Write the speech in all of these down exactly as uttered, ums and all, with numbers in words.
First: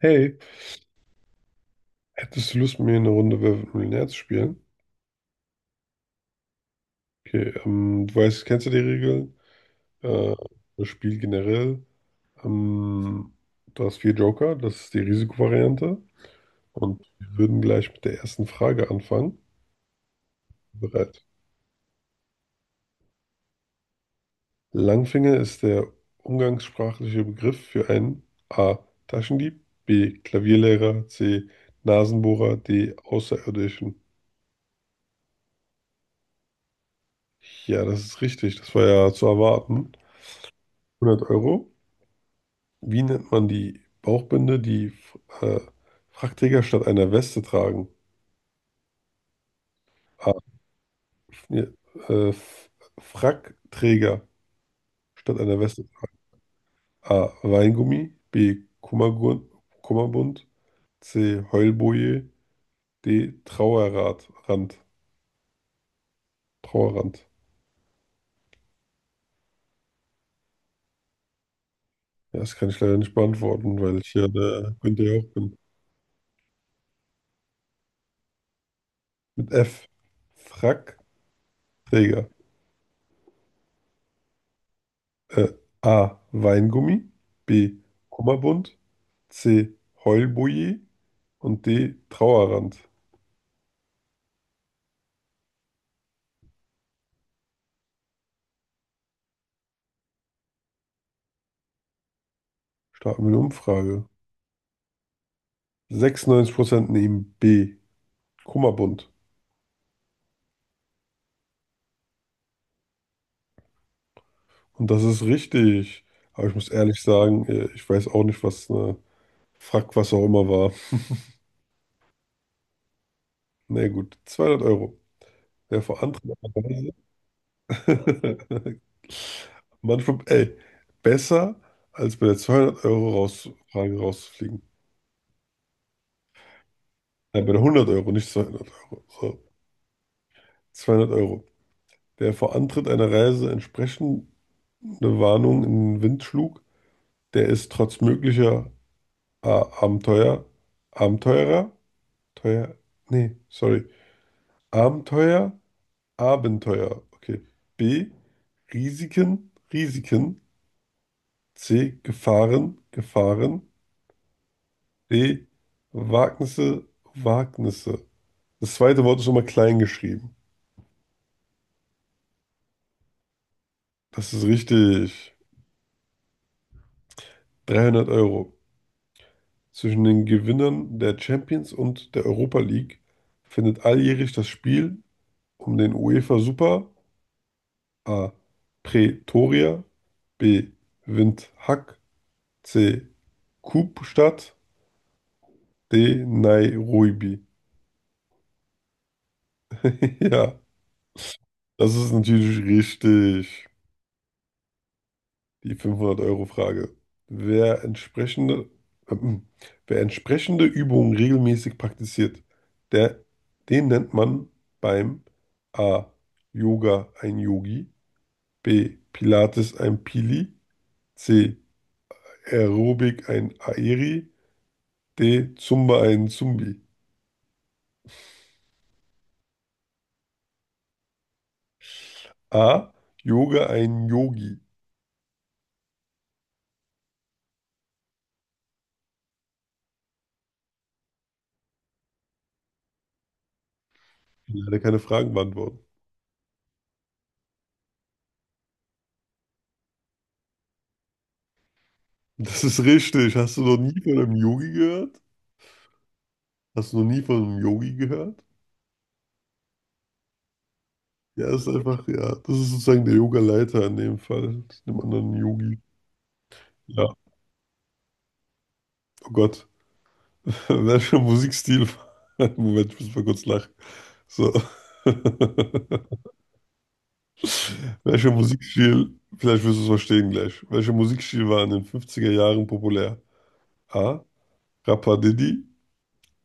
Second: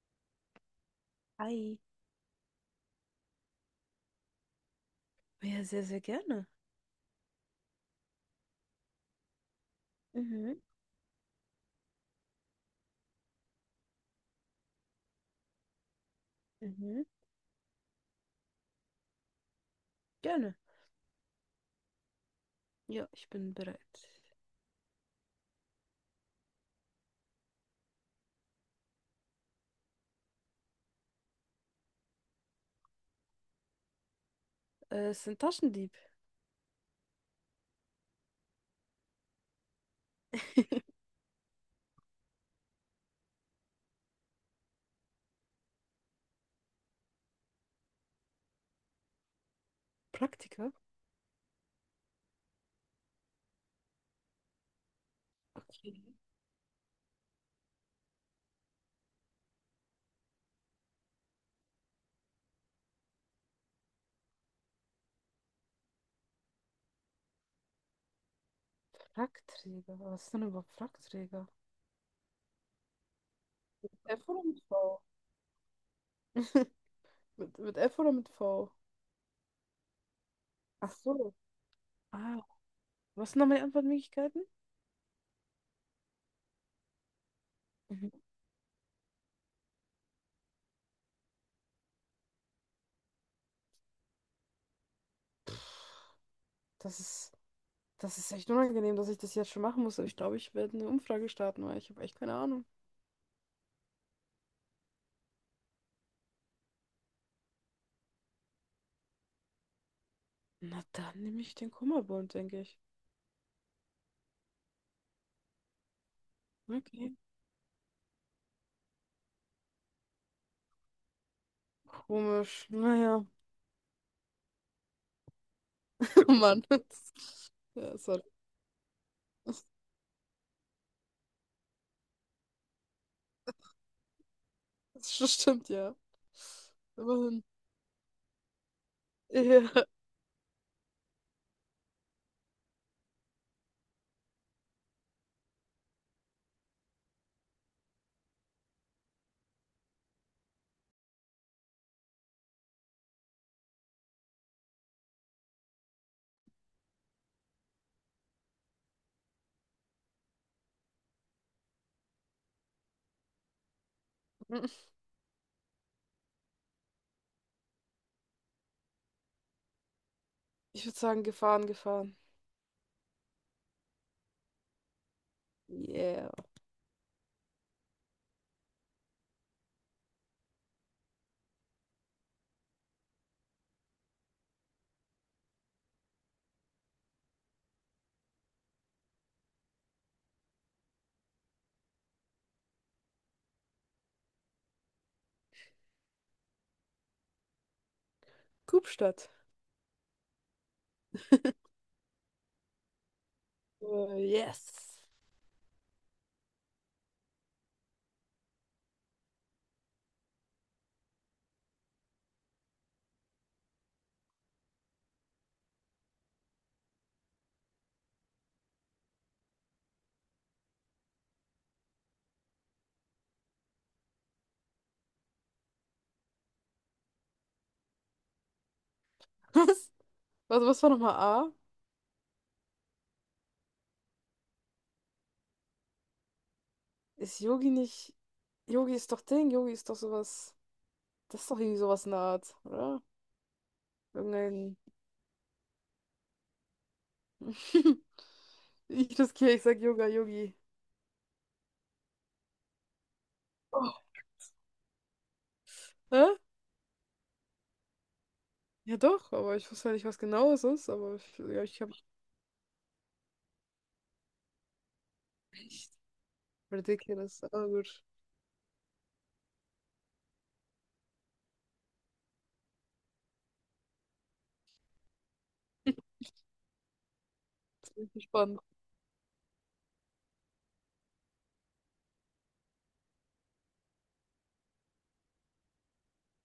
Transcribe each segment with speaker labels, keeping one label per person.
Speaker 1: Hey,
Speaker 2: Hi.
Speaker 1: hättest du Lust, mit mir eine Runde Wer wird Millionär zu spielen?
Speaker 2: Ja, sehr, sehr gerne.
Speaker 1: Okay, ähm, du weißt, kennst du die Regeln? Äh,
Speaker 2: Mhm,
Speaker 1: das Spiel generell. Ähm, du hast vier Joker, das ist die Risikovariante. Und
Speaker 2: mhm,
Speaker 1: wir würden gleich mit der ersten Frage anfangen.
Speaker 2: gerne.
Speaker 1: Bereit.
Speaker 2: Ja, ich bin bereit.
Speaker 1: Langfinger ist der umgangssprachliche Begriff für einen A. Taschendieb, B. Klavierlehrer, C. Nasenbohrer, D. Außerirdischen.
Speaker 2: Äh, es sind Taschendieb.
Speaker 1: Ja, das ist richtig. Das war ja zu erwarten. hundert Euro. Wie nennt man die Bauchbinde, die äh, Frackträger statt einer Weste tragen? A.
Speaker 2: Praktiker?
Speaker 1: F- nee, Äh, F- Frackträger statt einer Weste
Speaker 2: Okay.
Speaker 1: tragen. A. Weingummi. B. Kummergun, Kummerbund. C. Heulboje. D. Trauerrad, Rand. Trauerrand.
Speaker 2: Frackträger. Was ist denn überhaupt Frackträger?
Speaker 1: Ja, das kann ich leider nicht beantworten, weil ich
Speaker 2: F
Speaker 1: ja
Speaker 2: oder mit
Speaker 1: der
Speaker 2: V?
Speaker 1: Günther Jauch bin.
Speaker 2: Mit, mit F oder mit V?
Speaker 1: Mit F.
Speaker 2: Ach
Speaker 1: Frackträger.
Speaker 2: so. Ah, was sind noch meine Antwortmöglichkeiten?
Speaker 1: Äh, A. Weingummi. B.
Speaker 2: Mhm.
Speaker 1: Kummerbund. C. Heulboje. Und D. Trauerrand.
Speaker 2: Das ist, das ist echt unangenehm, dass ich das jetzt schon machen muss. Aber ich glaube, ich werde eine Umfrage starten, weil ich habe echt keine Ahnung.
Speaker 1: Starten wir eine Umfrage. sechsundneunzig Prozent nehmen B. Kummerbund.
Speaker 2: Na, dann nehme ich den Kummerbund, denke ich.
Speaker 1: Und das ist richtig. Aber ich muss ehrlich
Speaker 2: Okay.
Speaker 1: sagen, äh, ich weiß auch nicht, was eine Frack, was auch immer war.
Speaker 2: Komisch. Naja.
Speaker 1: Na ja, gut, zweihundert Euro. Wer vor anderen
Speaker 2: Oh Mann. Ja, sorry.
Speaker 1: manchmal, ey, besser als bei der zweihundert Euro raus, Frage rauszufliegen.
Speaker 2: Das st- stimmt, ja. Immerhin.
Speaker 1: Nein, bei der hundert Euro, nicht zweihundert Euro. So,
Speaker 2: Ja.
Speaker 1: zweihundert Euro. Der vor Antritt einer Reise entsprechende Warnung in den Wind schlug, der ist trotz möglicher äh, Abenteuer, Abenteurer, teuer, nee, sorry, Abenteuer, Abenteuer, okay. B, Risiken, Risiken. C, Gefahren, Gefahren. D, Wagnisse, Wagnisse. Das zweite Wort ist nochmal klein geschrieben.
Speaker 2: Ich würde sagen, gefahren, gefahren.
Speaker 1: Das ist richtig.
Speaker 2: Yeah.
Speaker 1: dreihundert Euro. Zwischen den Gewinnern der Champions und der Europa League findet alljährlich das Spiel um den UEFA Super A. Pretoria. B. Windhoek. C. Kapstadt. D. Nairobi.
Speaker 2: Kupstadt.
Speaker 1: Ja, das ist natürlich richtig.
Speaker 2: Äh, yes.
Speaker 1: Die fünfhundert Euro Frage. Wer entsprechende, ähm, wer entsprechende Übungen regelmäßig praktiziert, der, den nennt man beim A. Yoga ein Yogi. B. Pilates ein Pili. C. Aerobic ein Aeri. D. Zumba einen Zumbi.
Speaker 2: Was, was was war nochmal A?
Speaker 1: A. Yoga einen Yogi.
Speaker 2: Ist Yogi nicht. Yogi ist doch Ding, Yogi ist doch sowas. Das ist doch irgendwie sowas in der Art, oder?
Speaker 1: Ich kann
Speaker 2: Irgendein.
Speaker 1: leider keine Fragen beantworten.
Speaker 2: Ich riskiere, ich sag Yoga, Yogi.
Speaker 1: Das ist richtig. Hast du noch
Speaker 2: Oh.
Speaker 1: nie von einem Yogi gehört?
Speaker 2: Hä?
Speaker 1: Hast du noch nie von einem Yogi gehört?
Speaker 2: Ja doch, aber ich wusste ja nicht, was genau es ist, aber ich,
Speaker 1: Ja,
Speaker 2: ja,
Speaker 1: ist
Speaker 2: ich habe
Speaker 1: einfach, ja, das ist sozusagen der Yoga-Leiter in dem Fall, dem anderen Yogi.
Speaker 2: echt
Speaker 1: Ja,
Speaker 2: ridiculous. Aber gut.
Speaker 1: oh Gott. Welcher Musikstil? Moment, ich muss mal kurz lachen. So.
Speaker 2: Bin
Speaker 1: Welcher
Speaker 2: gespannt.
Speaker 1: Musikstil, vielleicht wirst du es verstehen gleich. Welcher Musikstil war in den fünfziger Jahren populär? A. Rapadiddy.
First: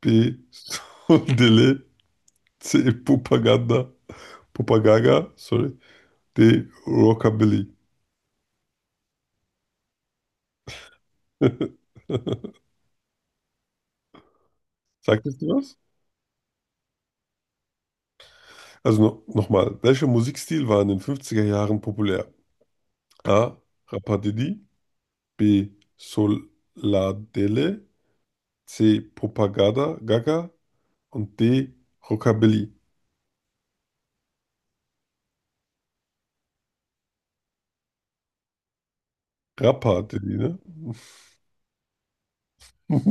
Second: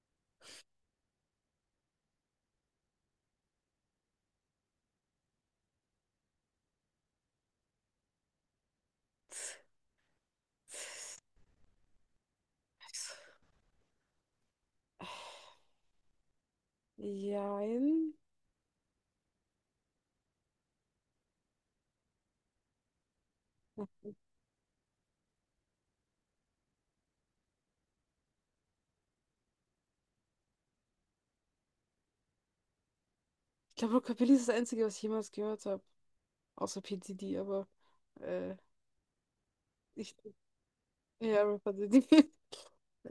Speaker 1: B. Sundele. C. Propaganda. Propagaga Sorry. D. Rockabilly. Sagt das dir was?
Speaker 2: Jein.
Speaker 1: Also no nochmal. Welcher Musikstil war in den fünfziger Jahren populär? A. Rapadidi. B. Soladele. C. Propaganda. Gaga. Und D. Rockabilly.
Speaker 2: Ich glaube, Rockabilly ist das Einzige, was ich jemals gehört habe. Außer P. Diddy, aber äh, ich.
Speaker 1: Rapadidi, ne?
Speaker 2: Ja, Rapper Diddy.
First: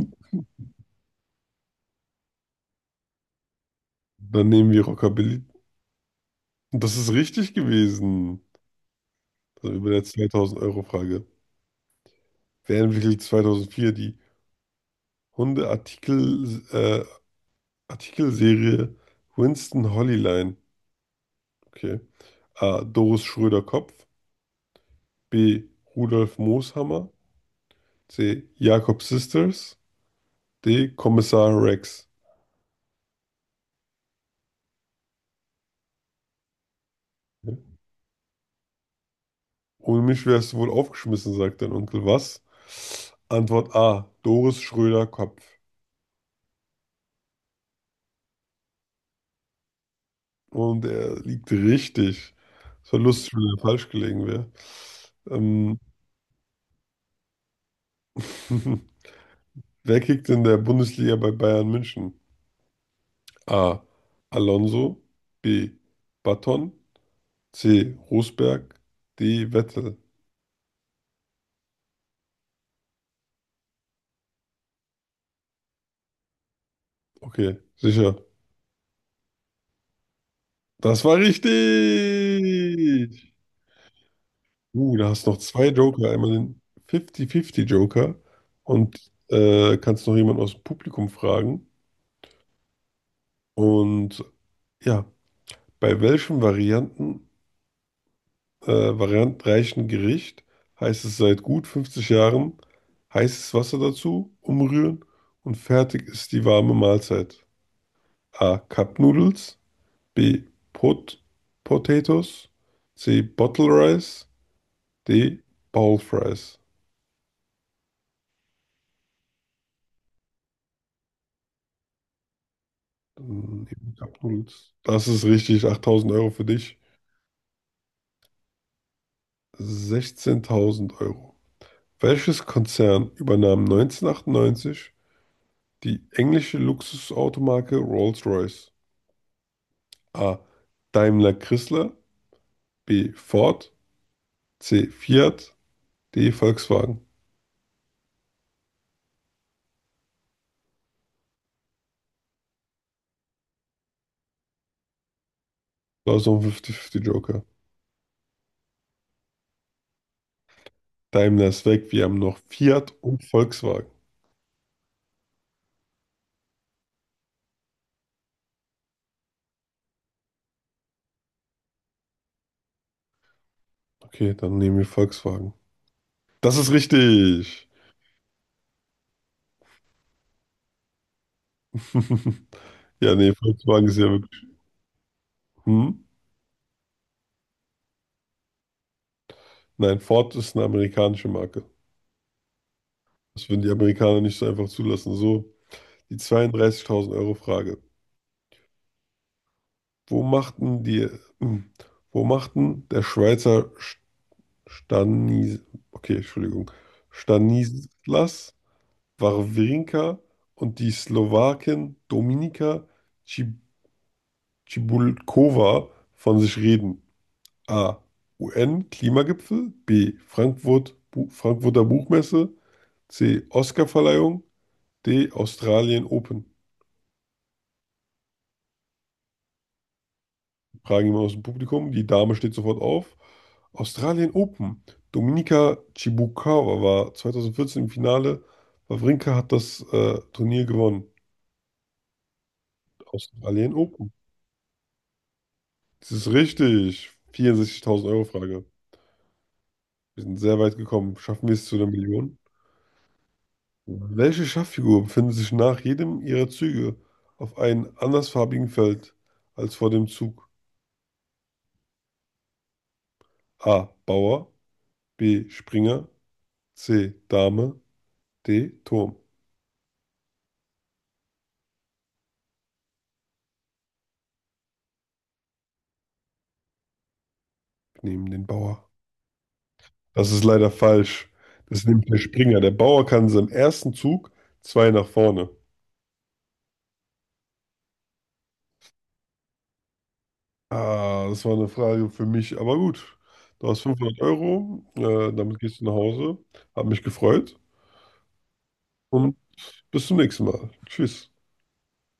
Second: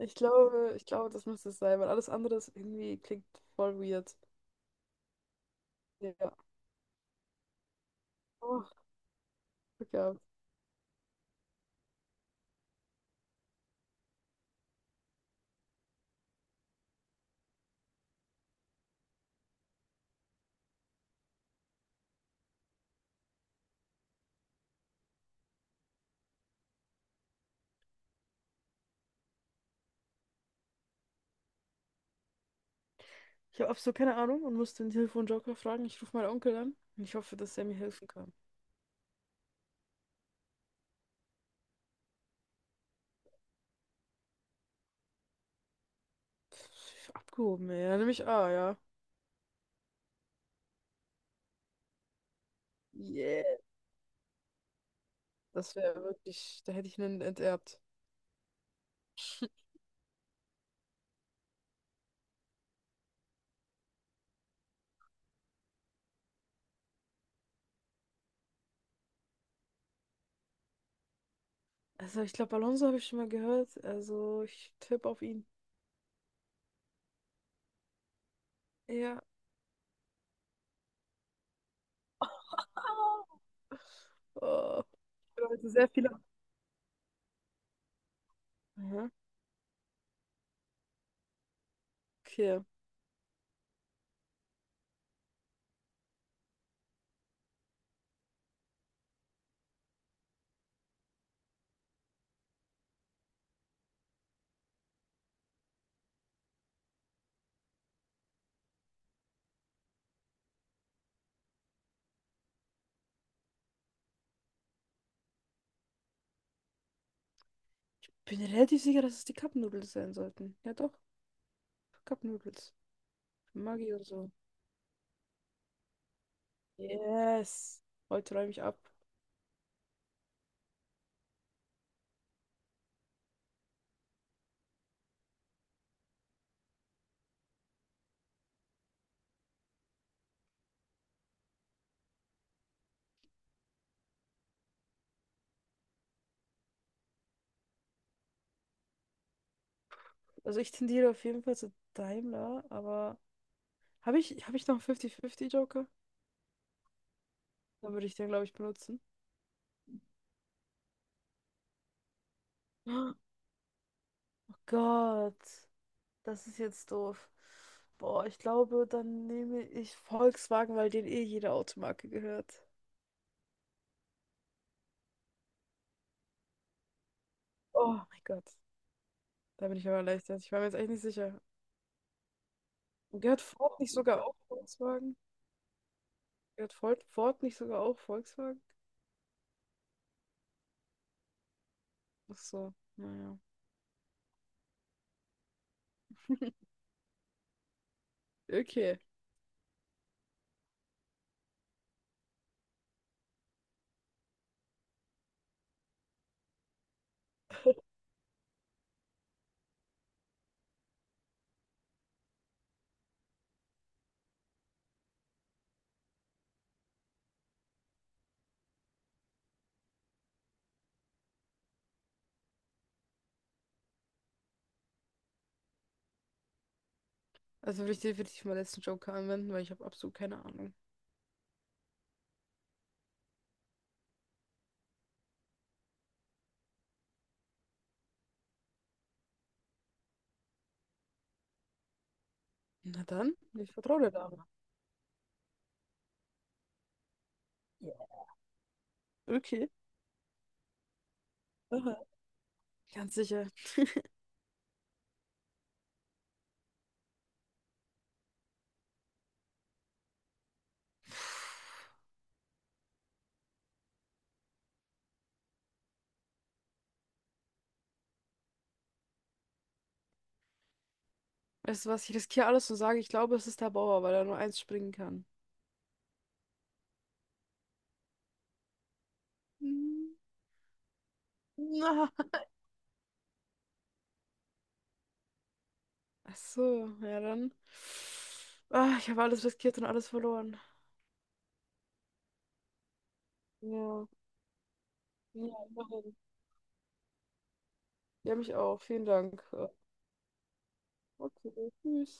Speaker 2: Ich glaube, ich glaube, das müsste es sein, weil alles andere ist irgendwie klingt voll weird.
Speaker 1: Dann nehmen wir Rockabilly.
Speaker 2: Ja.
Speaker 1: Und das ist richtig gewesen.
Speaker 2: Oh,
Speaker 1: Also über
Speaker 2: Glück
Speaker 1: der
Speaker 2: gehabt.
Speaker 1: zweitausend-Euro-Frage. Wer entwickelte zweitausendvier die Hunde-Artikel, äh, Artikelserie Winston Holleline? Okay. A. Doris Schröder-Kopf. B. Rudolf Mooshammer. C. Jakob Sisters. D. Kommissar Rex.
Speaker 2: Ich habe absolut keine Ahnung und musste den Telefonjoker fragen. Ich rufe meinen Onkel an und ich hoffe, dass er
Speaker 1: Okay.
Speaker 2: mir helfen kann.
Speaker 1: Ohne mich wärst du wohl aufgeschmissen, sagt dein Onkel. Was? Antwort A. Doris Schröder-Kopf.
Speaker 2: Pff, Abgehoben, ey. Dann nehme ich A, ja.
Speaker 1: Und er liegt richtig. Es war lustig, wenn
Speaker 2: Yeah.
Speaker 1: er falsch gelegen wäre.
Speaker 2: Das
Speaker 1: Ähm,
Speaker 2: wäre wirklich, da hätte ich einen enterbt.
Speaker 1: wer kickt in der Bundesliga bei Bayern München? A. Alonso. B. Button. C. Rosberg. D. Vettel.
Speaker 2: Also ich glaube, Alonso habe ich schon mal gehört. Also ich tippe auf ihn.
Speaker 1: Okay, sicher.
Speaker 2: Ja.
Speaker 1: Das war richtig.
Speaker 2: Oh,
Speaker 1: Uh, da hast du noch zwei
Speaker 2: ich sehr
Speaker 1: Joker.
Speaker 2: viele.
Speaker 1: Einmal den fifty fifty Joker und
Speaker 2: Aha.
Speaker 1: äh, kannst noch jemanden aus dem Publikum fragen.
Speaker 2: Okay.
Speaker 1: Und ja, bei welchem Varianten, äh, variantenreichen Gericht heißt es seit gut fünfzig Jahren heißes Wasser dazu, umrühren und fertig ist die warme Mahlzeit. A. Cup Noodles. B. Pot Potatoes. C. Bottle Rice. D. Bowl Fries.
Speaker 2: Ich bin relativ sicher, dass es die Cup Noodles sein sollten. Ja doch, Cup Noodles.
Speaker 1: Dann nehmen
Speaker 2: Maggi
Speaker 1: wir
Speaker 2: und
Speaker 1: Cup
Speaker 2: so.
Speaker 1: Noodles. Das ist richtig. Achttausend Euro für dich.
Speaker 2: Yes. Heute räume ich ab.
Speaker 1: Sechzehntausend Euro. Welches Konzern übernahm neunzehnhundertachtundneunzig die englische Luxusautomarke Rolls-Royce? A. Daimler Chrysler. B. Ford. C. Fiat. D. Volkswagen.
Speaker 2: Also ich tendiere auf jeden Fall zu Daimler, aber habe ich, habe ich noch einen fünfzig fünfzig Joker?
Speaker 1: Da ist noch ein fifty fifty Joker.
Speaker 2: Dann würde ich den, glaube ich, benutzen.
Speaker 1: Daimler ist weg. Wir haben noch Fiat
Speaker 2: Oh
Speaker 1: und Volkswagen.
Speaker 2: Gott. Das ist jetzt doof. Boah, ich glaube, dann nehme ich Volkswagen, weil denen eh jede Automarke gehört.
Speaker 1: Okay, dann nehmen wir Volkswagen. Das ist richtig.
Speaker 2: Oh mein Gott, da bin ich aber erleichtert. Ich war mir jetzt echt nicht sicher.
Speaker 1: Ja, nee,
Speaker 2: Gehört Ford
Speaker 1: Volkswagen
Speaker 2: nicht
Speaker 1: ist ja
Speaker 2: sogar auch
Speaker 1: wirklich.
Speaker 2: Volkswagen?
Speaker 1: Hm?
Speaker 2: Gehört Ford, Ford nicht sogar auch Volkswagen?
Speaker 1: Nein, Ford ist eine amerikanische Marke.
Speaker 2: Ach so, naja.
Speaker 1: Das würden die Amerikaner nicht so einfach zulassen. So, die zweiunddreißigtausend Euro Frage.
Speaker 2: Okay.
Speaker 1: Wo machten die, hm, wo machten der Schweizer Sch- Stanis, okay, Entschuldigung, Stanislas Wawrinka und die Slowakin Dominika Cib- Cibulková von sich reden? A. U N-Klimagipfel. B. Frankfurt, Bu Frankfurter Buchmesse. C. Oscarverleihung. D. Australien Open.
Speaker 2: Also will ich definitiv meinen letzten Joker anwenden, weil ich habe absolut keine Ahnung.
Speaker 1: Fragen jemand aus dem Publikum. Die Dame steht sofort auf. Australien Open. Dominika Chibukawa war zweitausendvierzehn im Finale. Wawrinka hat das äh, Turnier gewonnen.
Speaker 2: Na dann, ich
Speaker 1: Australien
Speaker 2: vertraue
Speaker 1: Open.
Speaker 2: der Dame.
Speaker 1: Das ist richtig.
Speaker 2: Ja.
Speaker 1: Vierundsechzigtausend Euro Frage.
Speaker 2: Okay.
Speaker 1: Wir sind sehr weit gekommen. Schaffen wir es zu einer
Speaker 2: Aha.
Speaker 1: Million?
Speaker 2: Ganz sicher.
Speaker 1: Welche Schachfigur befindet sich nach jedem ihrer Züge auf einem andersfarbigen Feld als vor dem Zug? A. Bauer, B. Springer, C. Dame, D. Turm.
Speaker 2: Weißt du was, ich riskiere alles und sage, ich glaube, es ist der Bauer, weil er nur eins springen kann.
Speaker 1: Wir nehmen den Bauer.
Speaker 2: Hm.
Speaker 1: Das ist leider falsch. Das nimmt
Speaker 2: Na,
Speaker 1: der Springer. Der Bauer kann in seinem ersten Zug zwei nach vorne.
Speaker 2: ach so, ja dann. Ah, ich habe alles riskiert und alles verloren.
Speaker 1: Ah, das war eine Frage für mich, aber gut. Du hast
Speaker 2: Ja,
Speaker 1: fünfhundert Euro, äh, damit
Speaker 2: ja,
Speaker 1: gehst du nach
Speaker 2: immerhin.
Speaker 1: Hause. Hab mich gefreut
Speaker 2: Ja, mich auch. Vielen
Speaker 1: und
Speaker 2: Dank. Ja,
Speaker 1: bis zum nächsten Mal. Tschüss.
Speaker 2: okay, tschüss.